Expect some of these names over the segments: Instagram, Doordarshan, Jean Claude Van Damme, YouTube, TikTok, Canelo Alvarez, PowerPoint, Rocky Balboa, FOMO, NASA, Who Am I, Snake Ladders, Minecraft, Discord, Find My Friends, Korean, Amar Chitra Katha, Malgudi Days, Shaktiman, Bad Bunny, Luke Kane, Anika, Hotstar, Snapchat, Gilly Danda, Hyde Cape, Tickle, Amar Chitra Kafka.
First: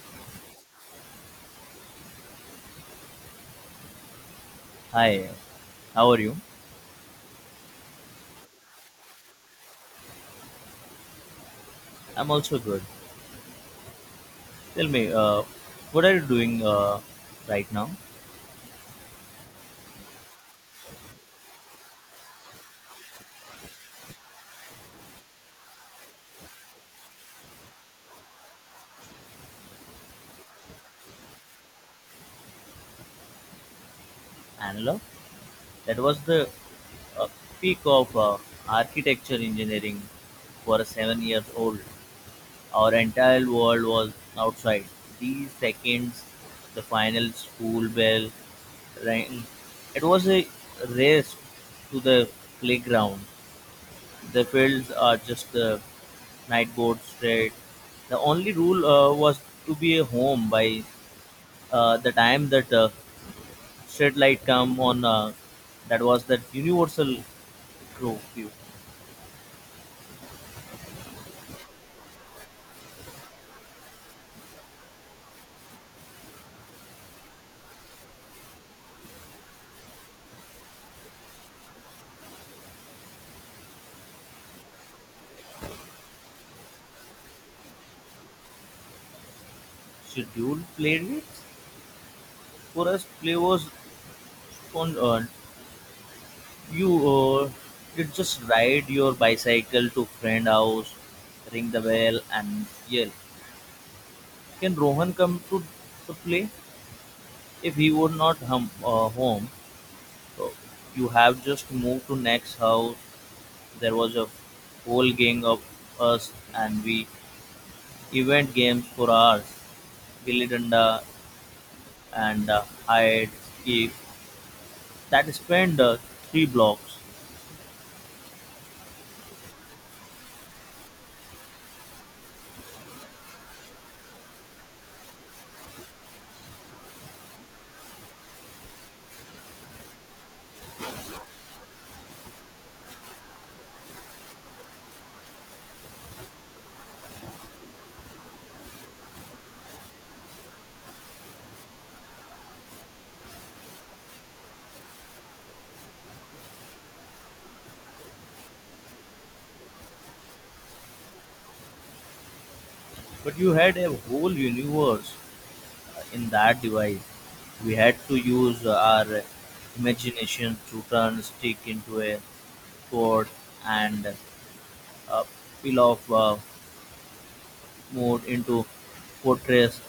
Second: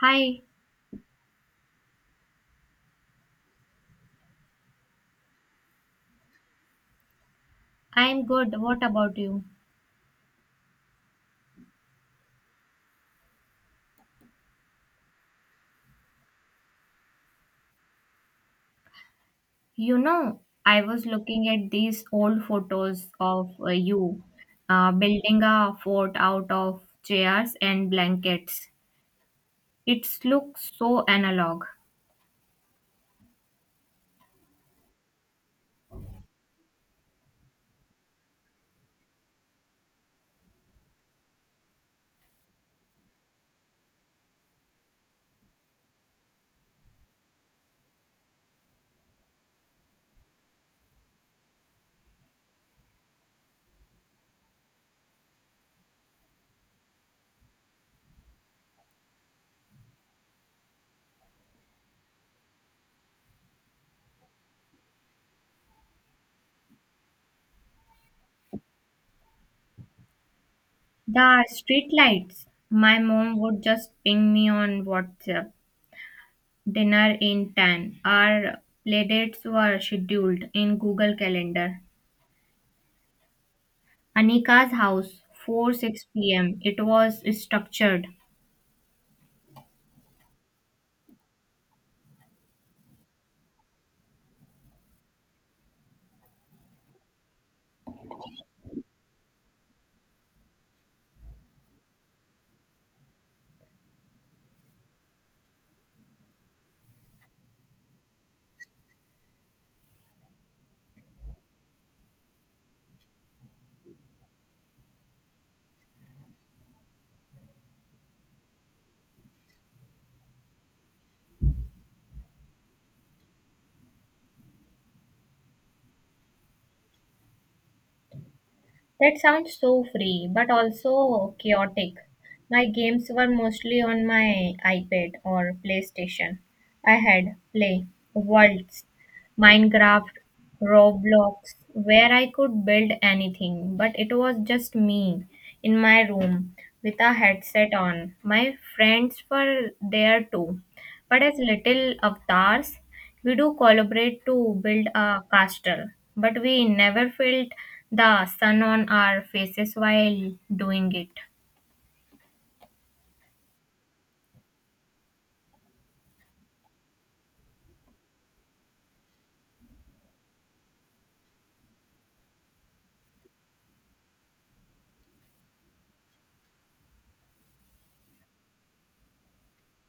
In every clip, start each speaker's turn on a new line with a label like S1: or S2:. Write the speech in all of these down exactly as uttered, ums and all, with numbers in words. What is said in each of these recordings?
S1: Hi,
S2: Hi, how are you?
S1: I'm good. What about you?
S2: I'm also good. Tell me, uh, what are you doing uh, right now?
S1: You know, I was looking at these old photos of uh, you uh, building a fort out of chairs and blankets. It looks so analog.
S2: Analog? That was the uh, peak of uh, architecture engineering for a seven years old. Our entire world was outside. These seconds, the final school bell rang. It was a race to the playground. The fields are just the night board straight. The only rule uh, was to be home by uh, the time that uh, shed light come on uh, that was that universal crow view
S1: The street lights. My mom would just ping me on WhatsApp. Dinner in ten. Our playdates were scheduled in Google Calendar. Anika's house, four six p m. It was structured.
S2: schedule played it for us players on uh, you uh, did just ride your bicycle to friend house, ring the bell and yell, can rohan come to the play if he were not hum, uh, home uh, you have just moved to next house. There was a whole gang of us and we event games for hours Gilly Danda, and uh, Hyde Cape that spanned uh, three blocks.
S1: That sounds so free, but also chaotic. My games were mostly on my iPad or PlayStation. I had Play, Worlds, Minecraft, Roblox, where I could build anything, but it was just me in my room with a headset on. My friends were there too, but as little avatars. We do collaborate to build a castle, but we never felt the sun on our faces while doing it.
S2: But you had a whole universe uh, in that device. We had to use uh, our imagination to turn stick into a sword and uh, peel off uh, mode into fortress.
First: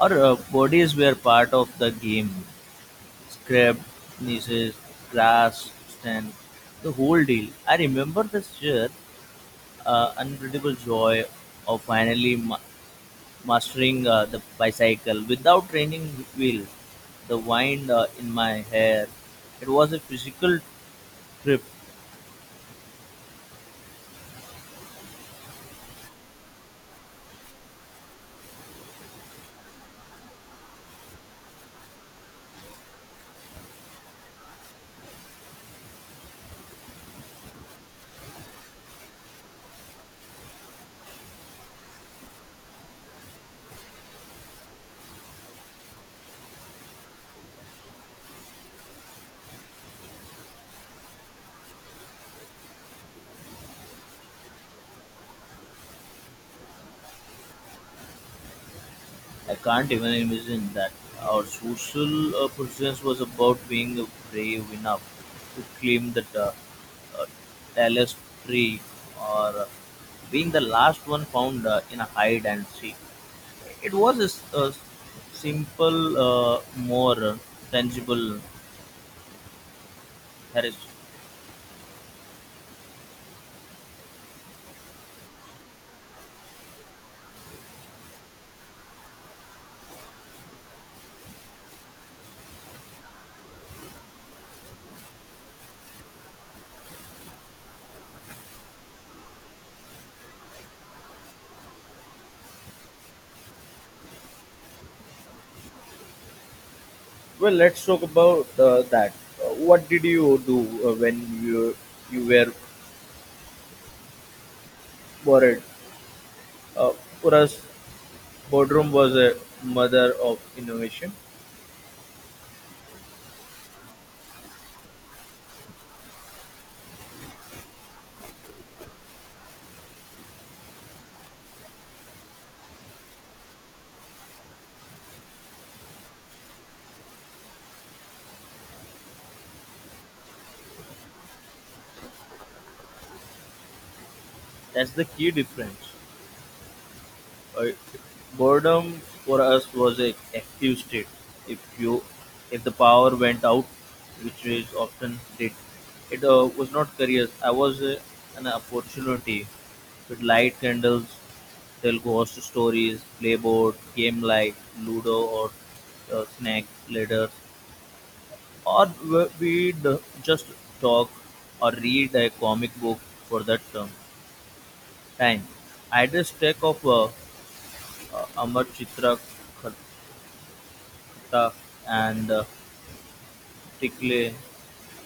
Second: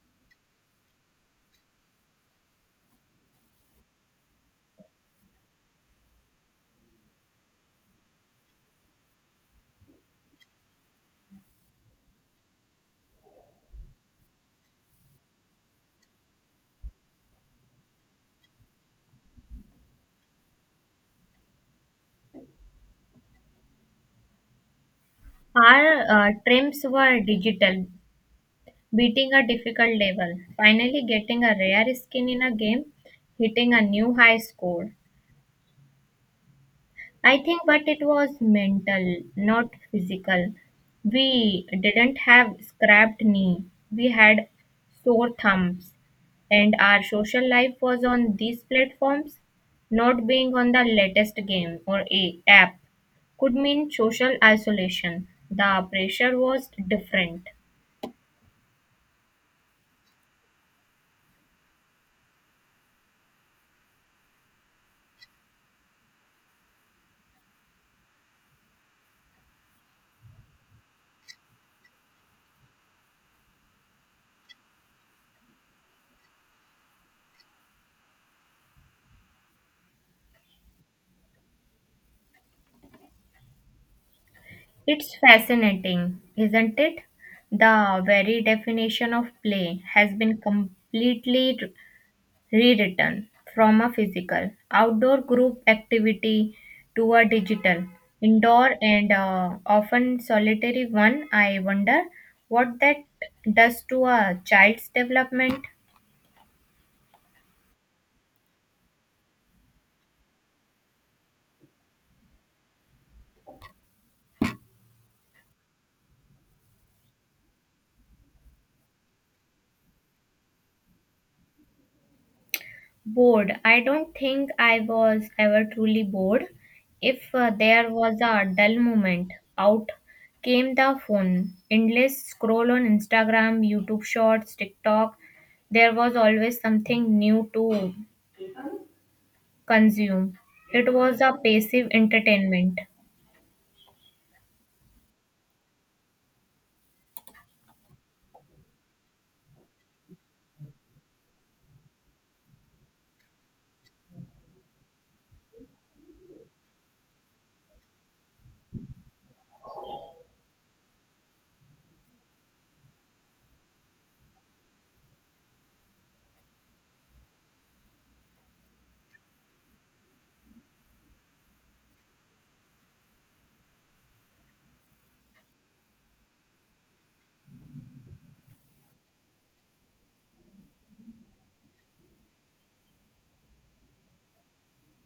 S2: Our uh, bodies were part of the game. Scrap, nieces, grass, stand, the whole deal. I remember this year uh, unbeatable joy of finally ma- mastering uh, the bicycle without training wheels, the wind uh, in my hair. It was a physical trip.
S1: Our uh, trims were digital, beating a difficult level, finally getting a rare skin in a game, hitting a new high score. I think, but it was mental, not physical. We didn't have scrapped knee. We had sore thumbs, and our social life was on these platforms. Not being on the latest game or a app could mean social isolation. The pressure was different.
S2: I can't even imagine that. Our social uh, presence was about being brave enough to climb the uh, uh, tallest tree or uh, being the last one found uh, in a hide and seek. It was a, s- a s- simple, uh, more tangible Harris.
S1: It's fascinating, isn't it? The very definition of play has been completely rewritten from a physical outdoor group activity to a digital indoor and uh, often solitary one. I wonder what that does to a child's development.
S2: Well, let's talk about uh, that. Uh, what did you do uh, when you you were worried? Uh, for us, boardroom was a mother of innovation.
S1: Bored? I don't think I was ever truly bored. If uh, there was a dull moment, out came the phone. Endless scroll on Instagram, YouTube shorts, TikTok. There was always something new to consume. It was a passive entertainment.
S2: That's the key difference. Uh, Boredom for us was a active state. If you, if the power went out, which is often did, it uh, was not careers. I was uh, an opportunity with light candles, tell ghost stories, play board game like Ludo or uh, Snake Ladders, or we- we'd just talk or read a comic book for that term, time. I had a stack of uh, uh, Amar Chitra Kafka and uh, Tickle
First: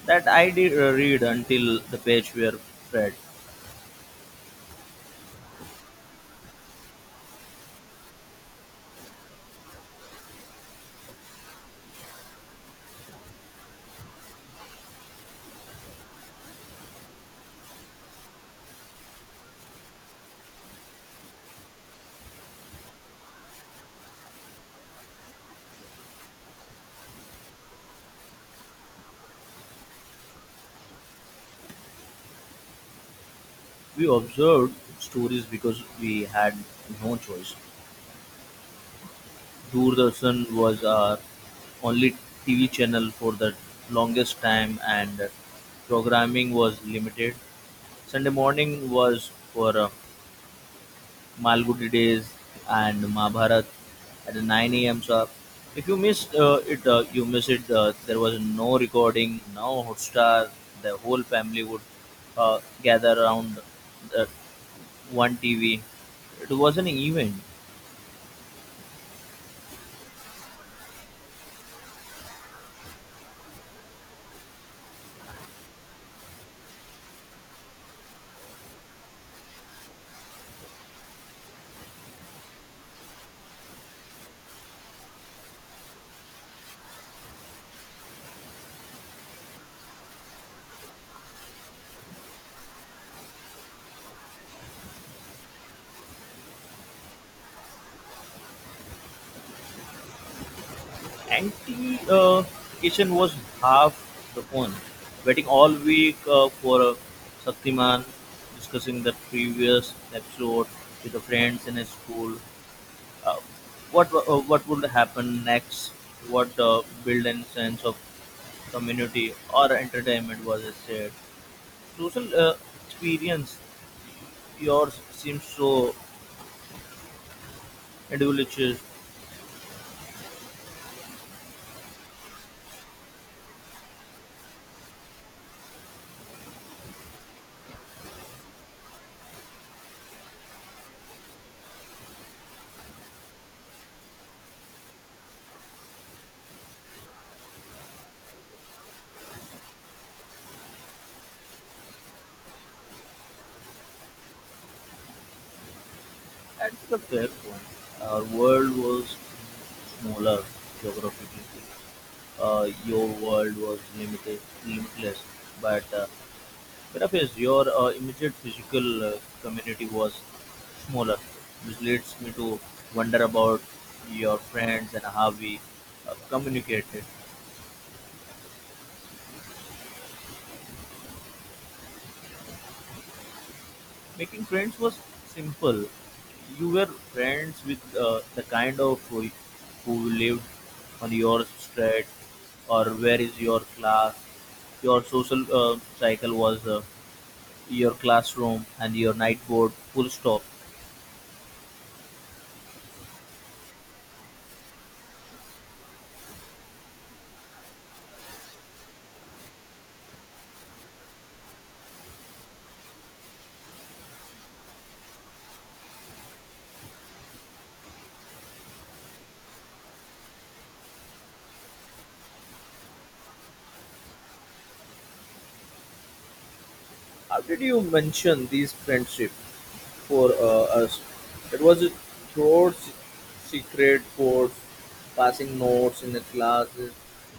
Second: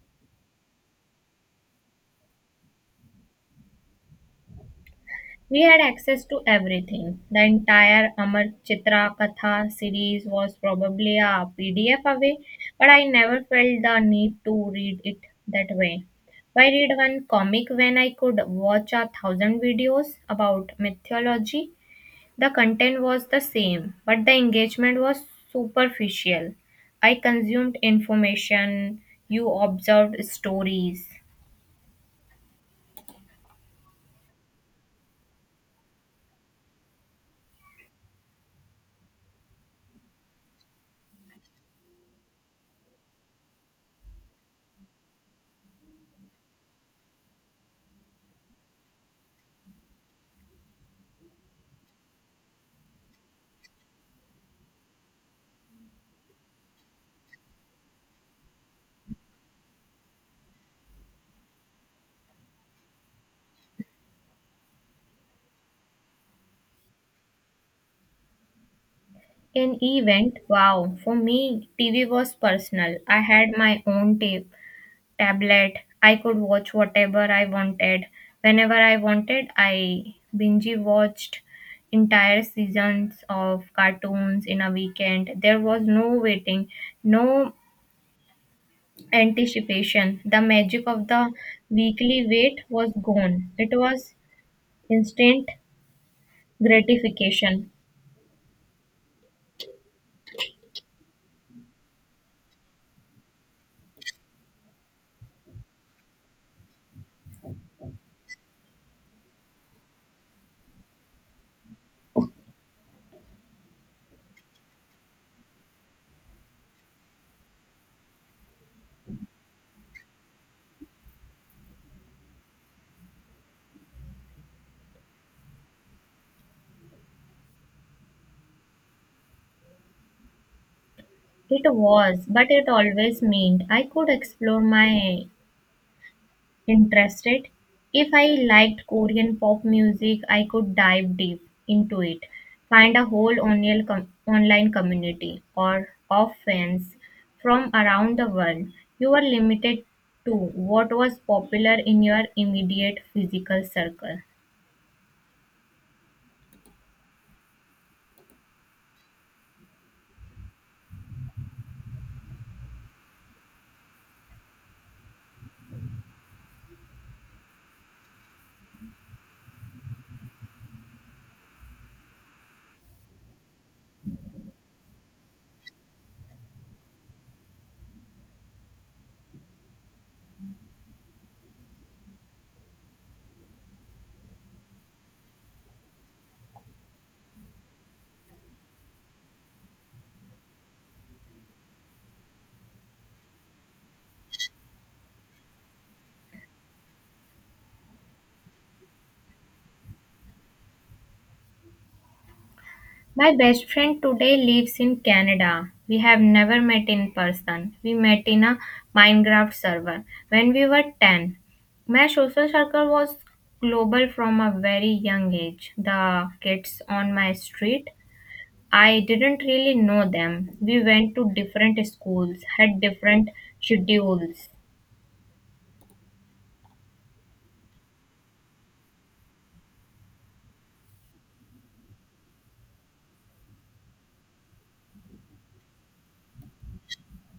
S2: that I did uh, read until the page where Fred.
S1: We had access to everything. The entire Amar Chitra Katha series was probably a P D F away, but I never felt the need to read it that way. Why read one comic when I could watch a thousand videos about mythology? The content was the same, but the engagement was superficial. I consumed information, you observed stories.
S2: We observed stories because we had no choice. Doordarshan was our only T V channel for the longest time, and programming was limited. Sunday morning was for uh, Malgudi Days and Mahabharat at nine a m sharp. If you missed uh, it, uh, you missed it. Uh, there was no recording, no Hotstar. The whole family would uh, gather around the one T V. It was an event.
S1: An event? Wow. For me, T V was personal. I had my own tape, tablet. I could watch whatever I wanted. Whenever I wanted, I binge watched entire seasons of cartoons in a weekend. There was no waiting, no anticipation. The magic of the weekly wait was gone. It was instant gratification.
S2: Anti uh, kitchen was half the fun. Waiting all week uh, for uh, Shaktiman, discussing the previous episode with the friends in his school, uh, what uh, what would happen next, what uh, build a sense of community or entertainment. Was it said social uh, experience? Yours seems so individual
S1: It was, but it always meant I could explore my Interested? If I liked Korean pop music, I could dive deep into it, find a whole online, com- online community or of fans from around the world. You were limited to what was popular in your immediate physical circle.
S2: at the fair point. Our world was smaller geographically, uh, your world was limited limitless, but uh, whereas your uh, immediate physical uh, community was smaller, which leads me to wonder about your friends and how we uh, communicated. Making friends was simple. You were friends with uh, the kind of who, who lived on your street or where is your class. Your social uh, cycle was uh, your classroom and your night board, full stop.
S1: My best friend today lives in Canada. We have never met in person. We met in a Minecraft server when we were ten. My social circle was global from a very young age. The kids on my street, I didn't really know them. We went to different schools, had different schedules.
S2: How did you mention these friendships? For uh, us. It was a throughout se- secret codes, passing notes in the classes,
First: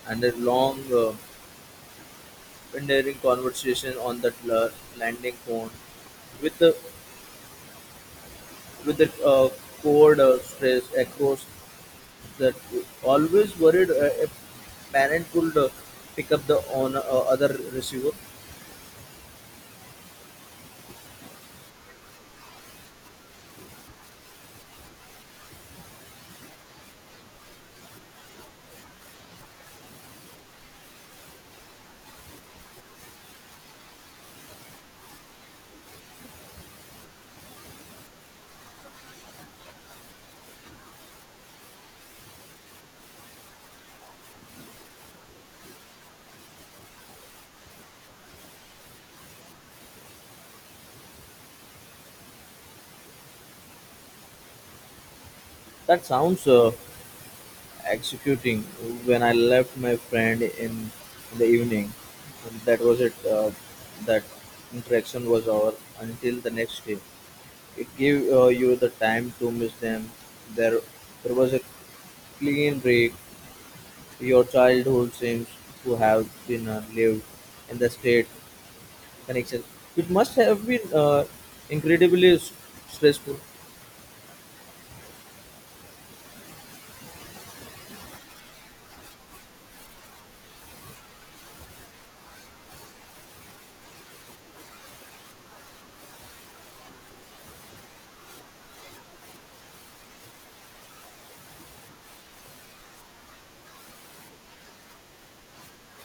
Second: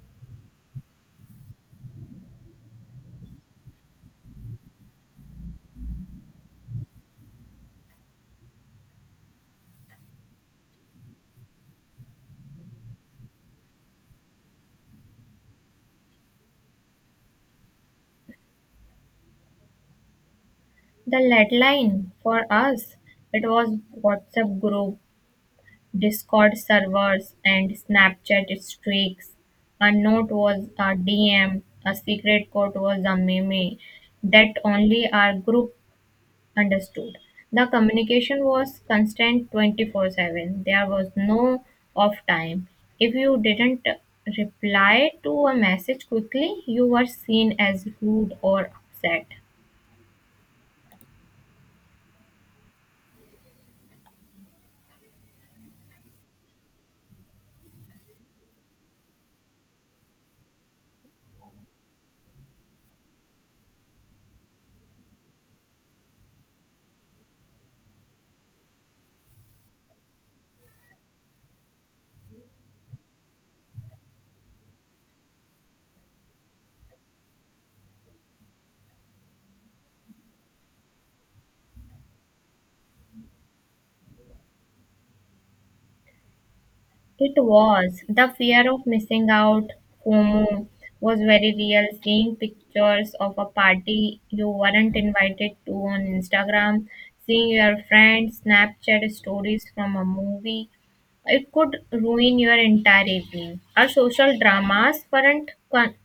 S2: and a long, uh, endearing conversation on the la- landing phone with the with the uh, code uh, stress across that always worried uh, a parent could uh, pick up the on uh, other receiver.
S1: The lead line for us, it was WhatsApp group, Discord servers and Snapchat streaks. A note was a D M, a secret code was a meme that only our group understood. The communication was constant twenty four seven. There was no off time. If you didn't reply to a message quickly, you were seen as rude or upset.
S2: That sounds uh, executing. When I left my friend in, the evening. That was it. Uh, that interaction was over until the next day. It gave uh, you the time to miss them. There, there was a clean break. Your childhood seems to have been uh, lived in the state connection. It must have been uh, incredibly s- stressful.
S1: It was. The fear of missing out, FOMO, was very real. Seeing pictures of a party you weren't invited to on Instagram, seeing your friends' Snapchat stories from a movie, it could ruin your entire evening. Our social dramas weren't con-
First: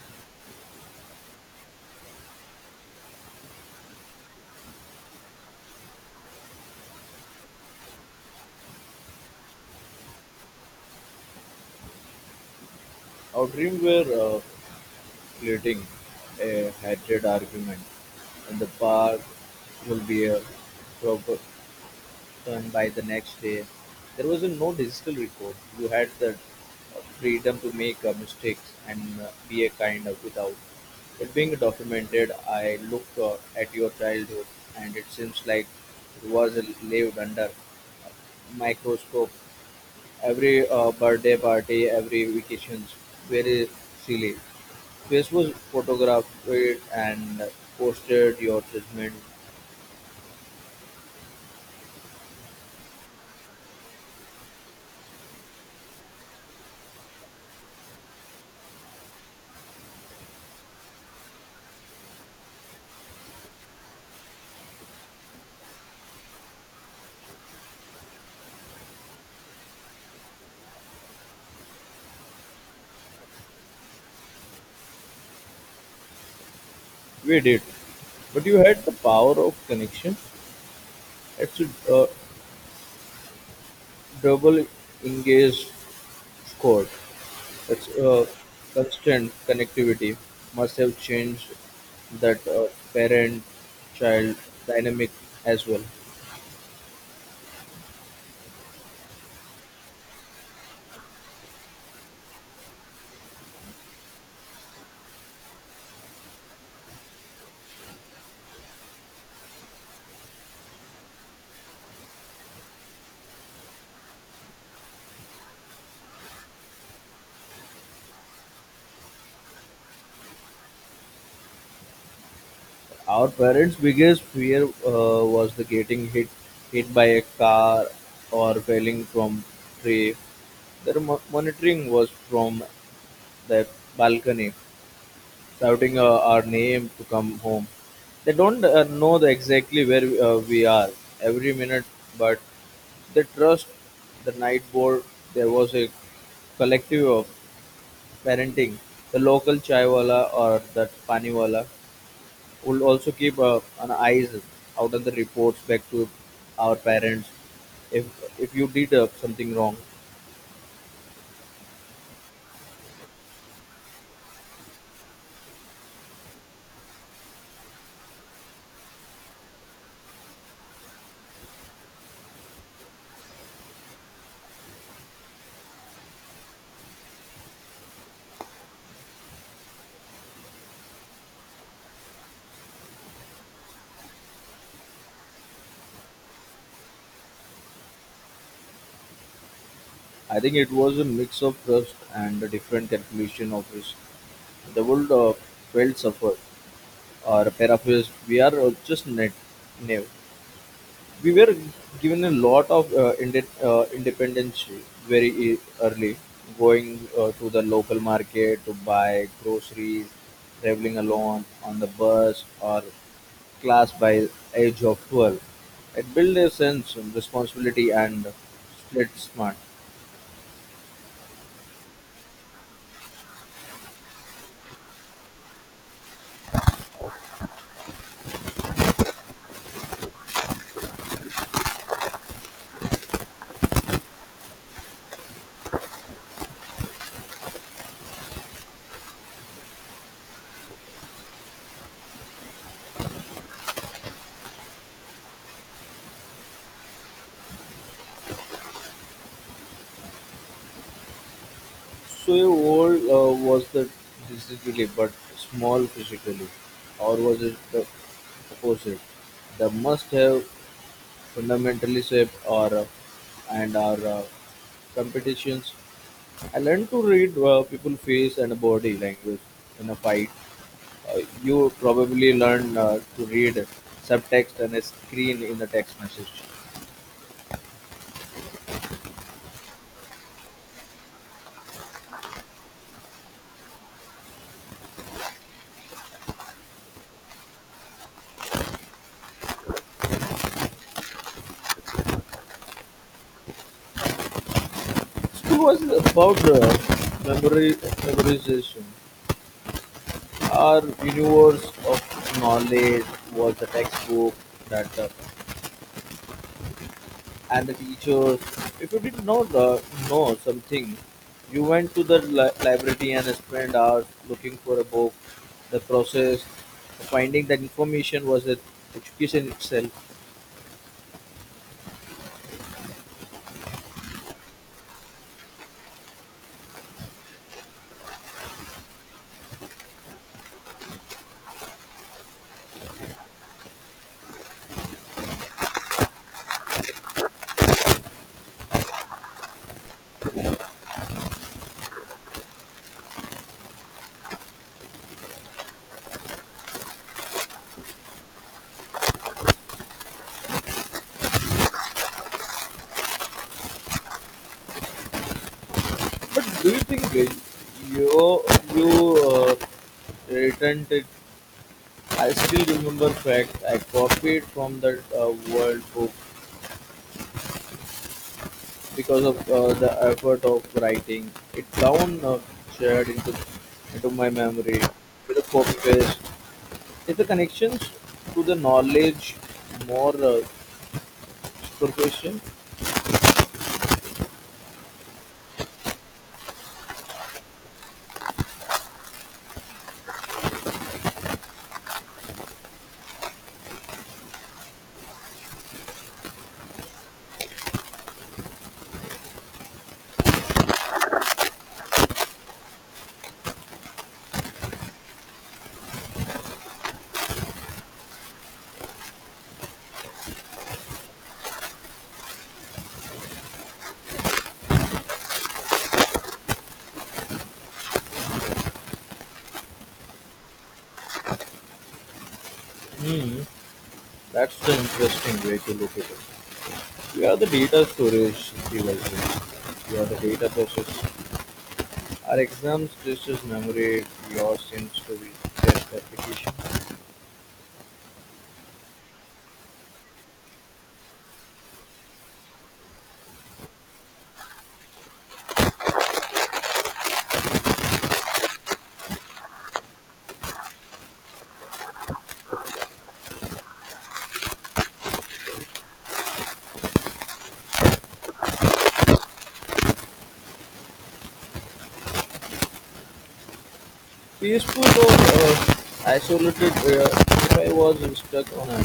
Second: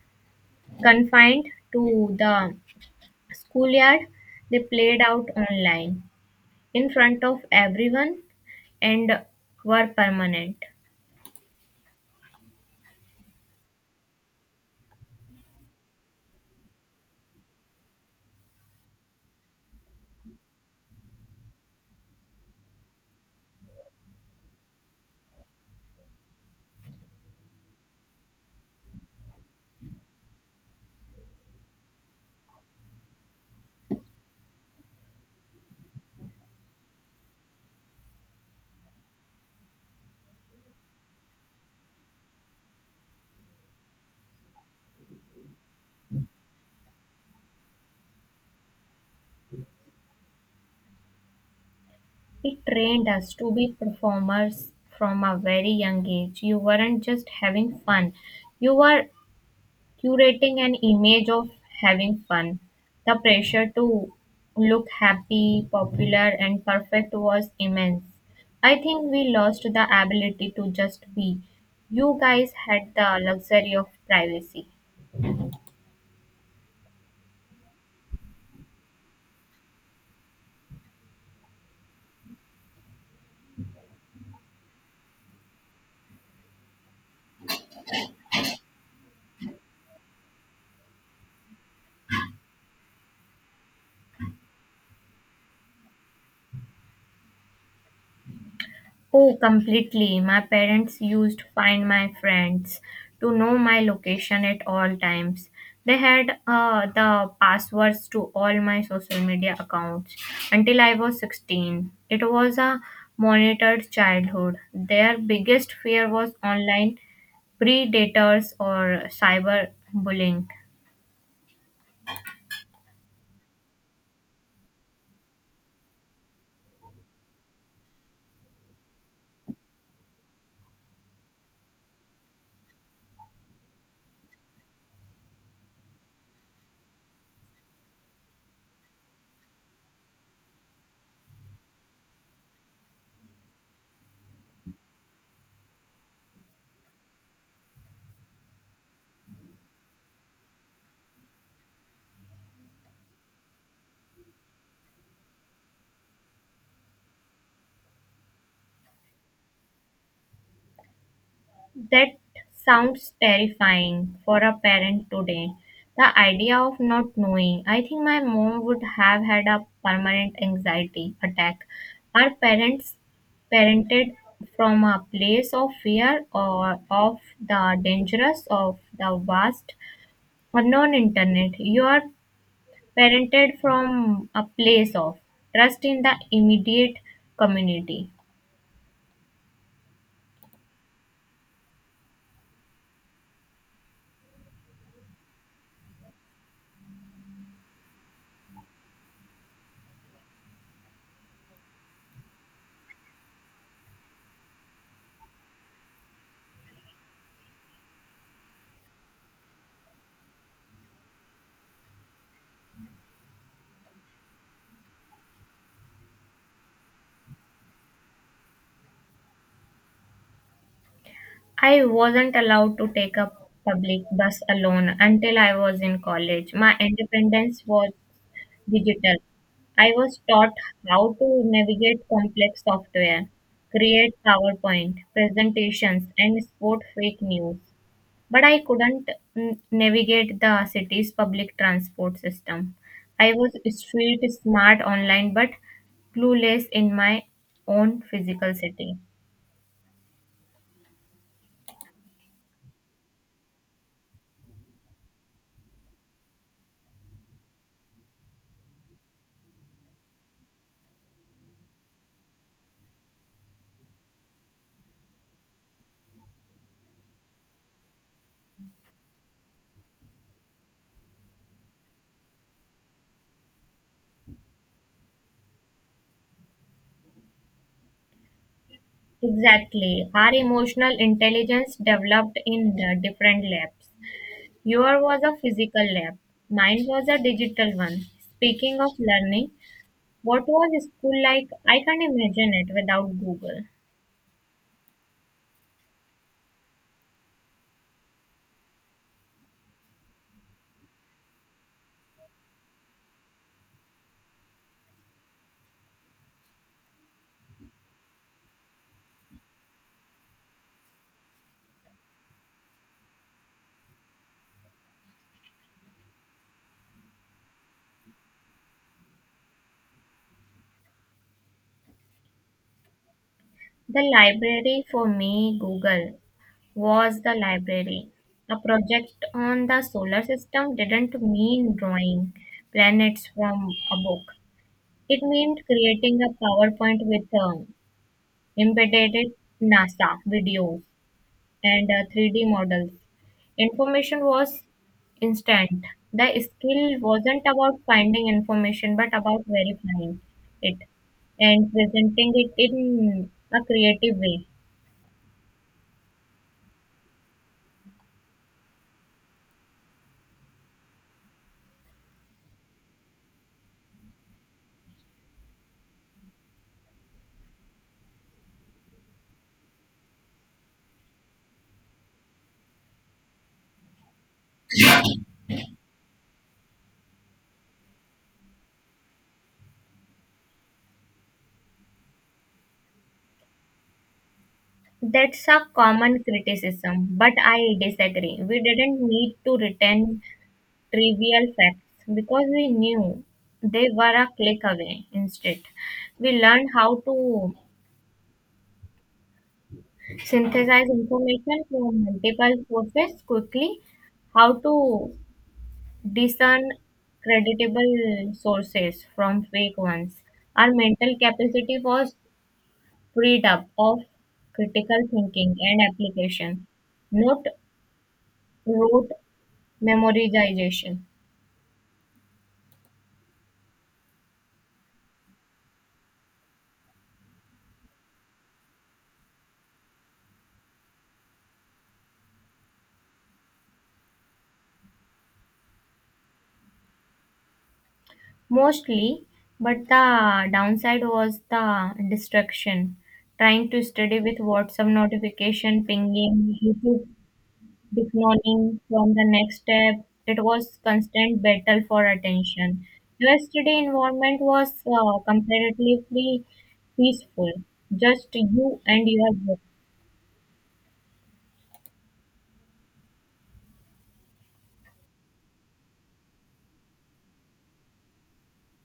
S1: confined to the schoolyard, they played out online in front of everyone and were permanent.
S2: Our dream were uh, pleading a hatred argument, and the bar will be uh, forgotten by the next day. There was a no digital record. You had the uh, freedom to make uh, mistakes and uh, be a kind of without it being documented. I look uh, at your childhood, and it seems like it was lived under microscope. Every uh, birthday party, every vacations, very silly. Facebook photographed it and posted your judgment.
S1: It trained us to be performers from a very young age. You weren't just having fun, you were curating an image of having fun. The pressure to look happy, popular, and perfect was immense. I think we lost the ability to just be. You guys had the luxury of privacy.
S2: We did. But you had the power of connection. It's a uh, double engaged score. It's uh, constant connectivity. Must have changed that uh, parent child dynamic as well.
S1: Oh, completely. My parents used to Find My Friends to know my location at all times. They had uh, the passwords to all my social media accounts until I was sixteen. It was a monitored childhood. Their biggest fear was online predators or cyber bullying.
S2: Our parents' biggest fear uh, was the getting hit hit by a car or falling from tree. Their mo- monitoring was from the balcony, shouting uh, our name to come home. They don't uh, know the exactly where uh, we are every minute, but they trust the night board. There was a collective of parenting. The local chaiwala or that paniwala will also keep uh, an eyes out on the reports back to our parents if if you did uh, something wrong.
S1: That sounds terrifying for a parent today. The idea of not knowing. I think my mom would have had a permanent anxiety attack. Our parents parented from a place of fear or of the dangerous of the vast or non-internet. You are parented from a place of trust in the immediate community.
S2: I think it was a mix of trust and a different calculation of risk. The world uh, felt suffered. Our therapists, we are uh, just net new. We were given a lot of uh, inde- uh, independence very e- early, going uh, to the local market to buy groceries, traveling alone on the bus or class by age of twelve. It built a sense of responsibility and split smart.
S1: I wasn't allowed to take a public bus alone until I was in college. My independence was digital. I was taught how to navigate complex software, create PowerPoint presentations, and spot fake news. But I couldn't n- navigate the city's public transport system. I was street smart online but clueless in my own physical city.
S2: Swaywold uh, was the decisively but small physically, or was it the opposite? The must-have fundamentally shape our uh, and our uh, competitions. I learned to read uh, people's face and body language in a fight. Uh, you probably learn uh, to read subtext and a screen in a text message.
S1: Exactly. Her emotional intelligence developed in the different labs. Your was a physical lab, mine was a digital one. Speaking of learning, what was school like? I can't imagine it without Google.
S2: School was about uh, memory memorization. Our universe of knowledge was the textbook that uh, and the teachers. If you did not uh, know something, you went to the li- library and spent hours looking for a book. The process of finding that information was the education itself.
S1: The library for me, Google, was the library. A project on the solar system didn't mean drawing planets from a book. It meant creating a PowerPoint with um, embedded NASA videos, and uh, three D models. Information was instant. The skill wasn't about finding information but about verifying it and presenting it in a creative way.
S2: But do you think uh, you you uh, returned it? I still remember fact I copied from that uh, world book because of uh, the effort of writing it down uh, shared into into my memory with a copy paste. If the connections to the knowledge more uh, superficial,
S1: That's a common criticism, but I disagree. We didn't need to retain trivial facts because we knew they were a click away. Instead, we learned how to synthesize information from multiple sources quickly, how to discern creditable sources from fake ones. Our mental capacity was freed up of critical thinking and application, not rote memorization.
S2: hmm, that's the interesting way to look at it. We are the data storage devices. We are the data process. Our exams just as memory. Yours seems to be just application.
S1: Mostly, but the downside was the distraction. Trying to study with WhatsApp notification pinging, YouTube Declining from the next step, it was constant battle for attention. Yesterday environment was uh, comparatively peaceful, just you and your book.
S2: Peaceful or uh, isolated uh, if I was stuck on a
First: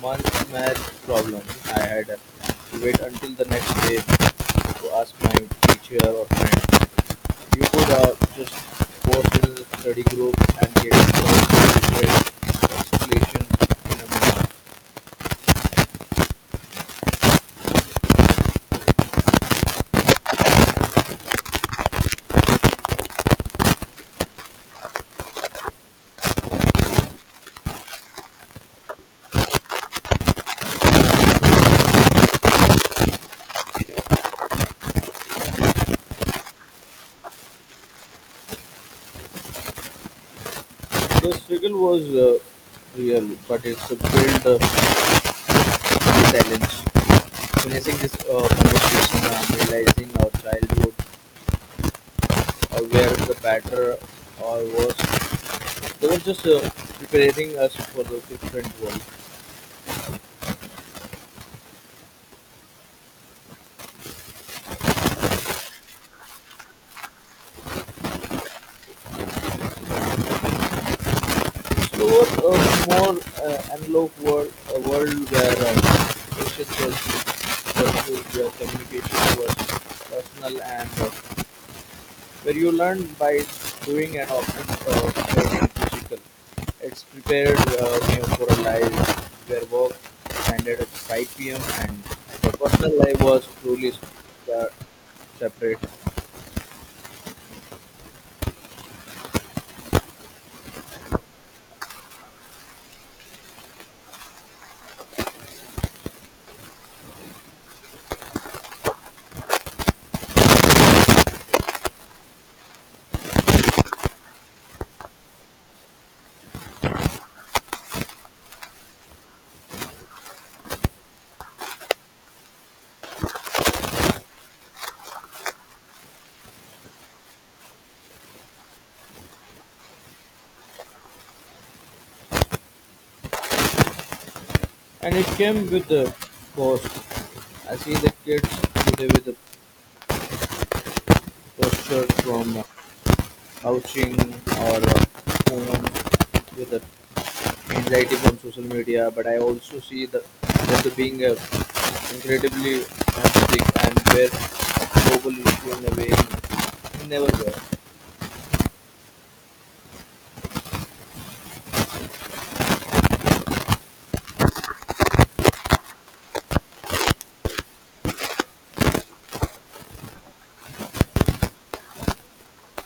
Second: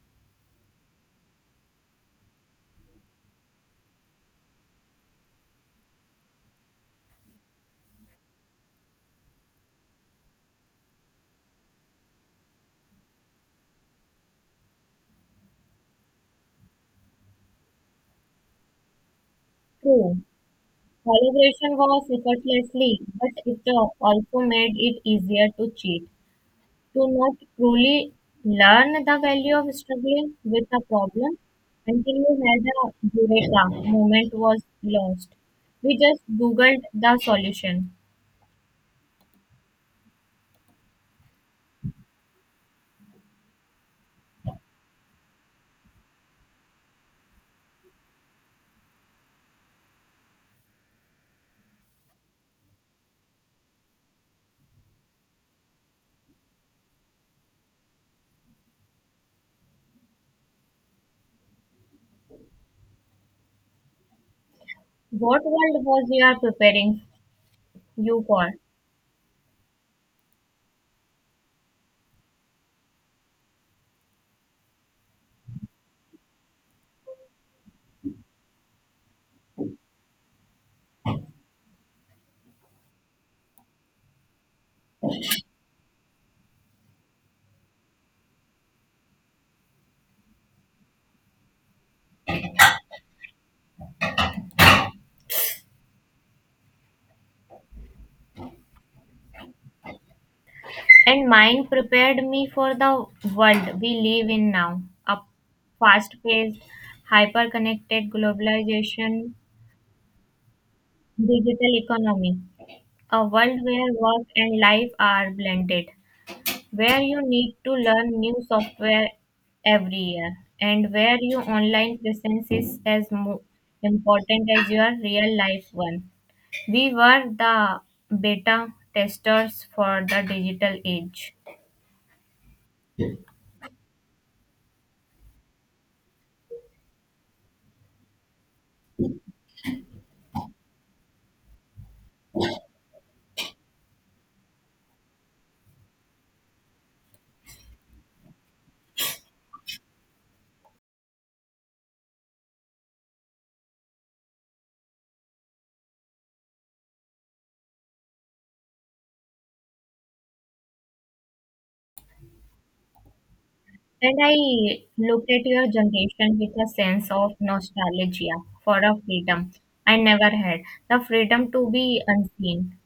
S2: month math problem. I had to wait until the next day to ask my teacher or friend. You could uh, just post in the study group and get different explanation in a minute.
S1: True, collaboration was effortlessly, but it uh, also made it easier to cheat, to not truly learn. The value of struggling with a problem until you had a eureka moment was lost. We just googled the solution.
S2: The struggle was uh, real, but it's a built uh, resilience. Finishing this uh, conversation, I'm realizing our childhood uh, where the batter uh, was they were just uh, preparing us for the different world.
S1: What world was you are preparing you for?
S2: Slower, uh, more uh, analog world, a world where uh, patience was uh, communication was personal, and uh, where you learn by doing and often uh, learning physical. It's prepared uh, you know, for a life where work ended at five p m and the personal life was truly uh, separate.
S1: And mine prepared me for the world we live in now. A fast paced, hyper connected globalization, digital economy. A world where work and life are blended, where you need to learn new software every year, and where your online presence is as mo- important as your real life one. We were the beta testers for the digital age.
S2: And it came with the cost. I see the kids today with a posture from uh, housing or uh, phone with the anxiety from social media, but I also see the that the being a incredibly empathic and where global issue in a way never were.
S1: And I look at your generation with a sense of nostalgia for a freedom I never had. The freedom to be unseen,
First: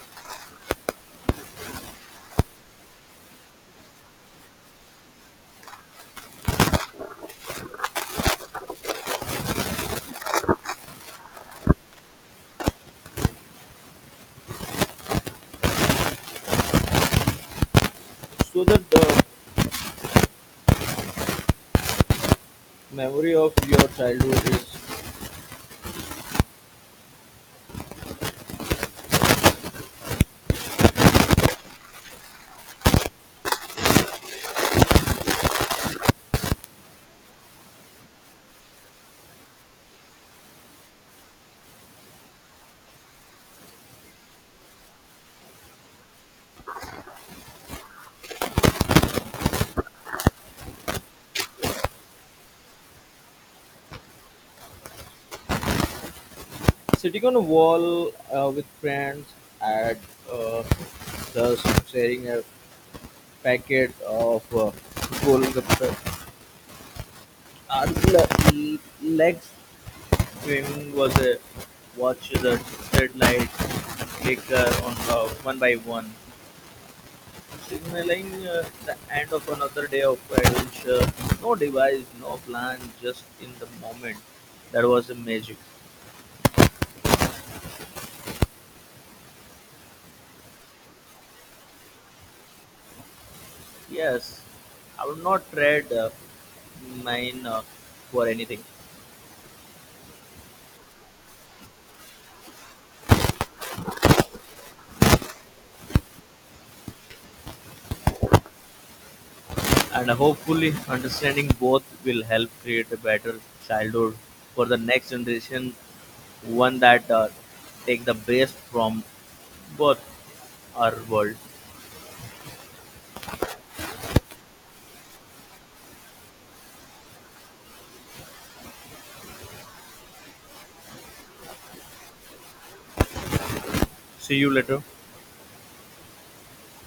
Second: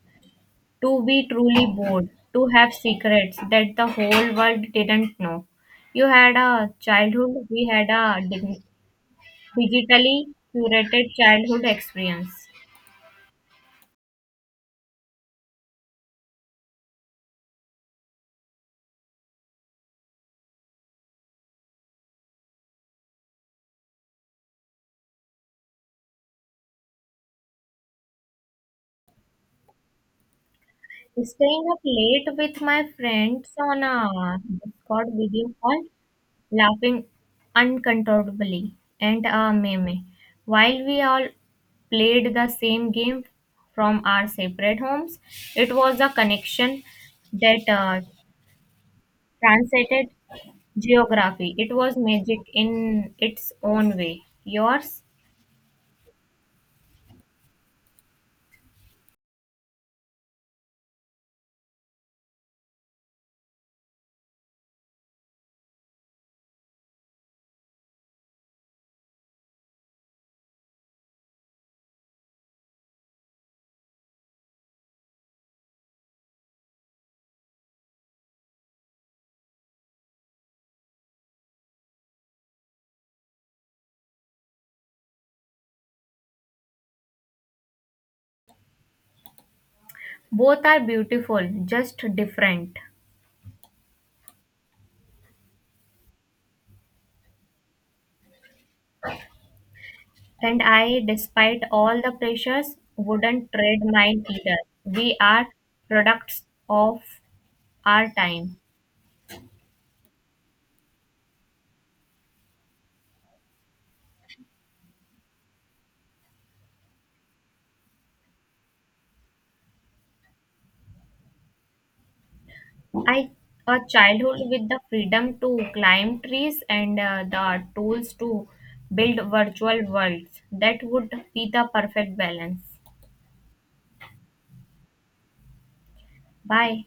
S1: to be truly bored, to have secrets that the whole world didn't know. You had a childhood, we had a dig- digitally curated childhood experience.
S2: So that the memory of your childhood is
S1: Staying up late with my friends on a Discord video call, laughing uncontrollably, and a meme. While we all played the same game from our separate homes, it was a connection that uh, transcended geography. It was magic in its own way. Yours,
S2: sitting on a wall uh, with friends at uh, thus sharing a packet of uh, Kolkata. Our le- next thing was uh, watch the street lights flicker on uh, one by one, signaling uh, the end of another day of adventure. No device, no plan, just in the moment. That was the magic.
S1: both are beautiful, just different.
S2: Yes, I would not trade uh, mine uh, for anything.
S1: And I, despite all the pressures, wouldn't trade mine either. We are products of our time.
S2: And hopefully understanding both will help create a better childhood for the next generation, one that uh, take the best from both our world.
S1: I a childhood with the freedom to climb trees and uh, the tools to build virtual worlds. That would be the perfect balance.
S2: See you later.
S1: Bye.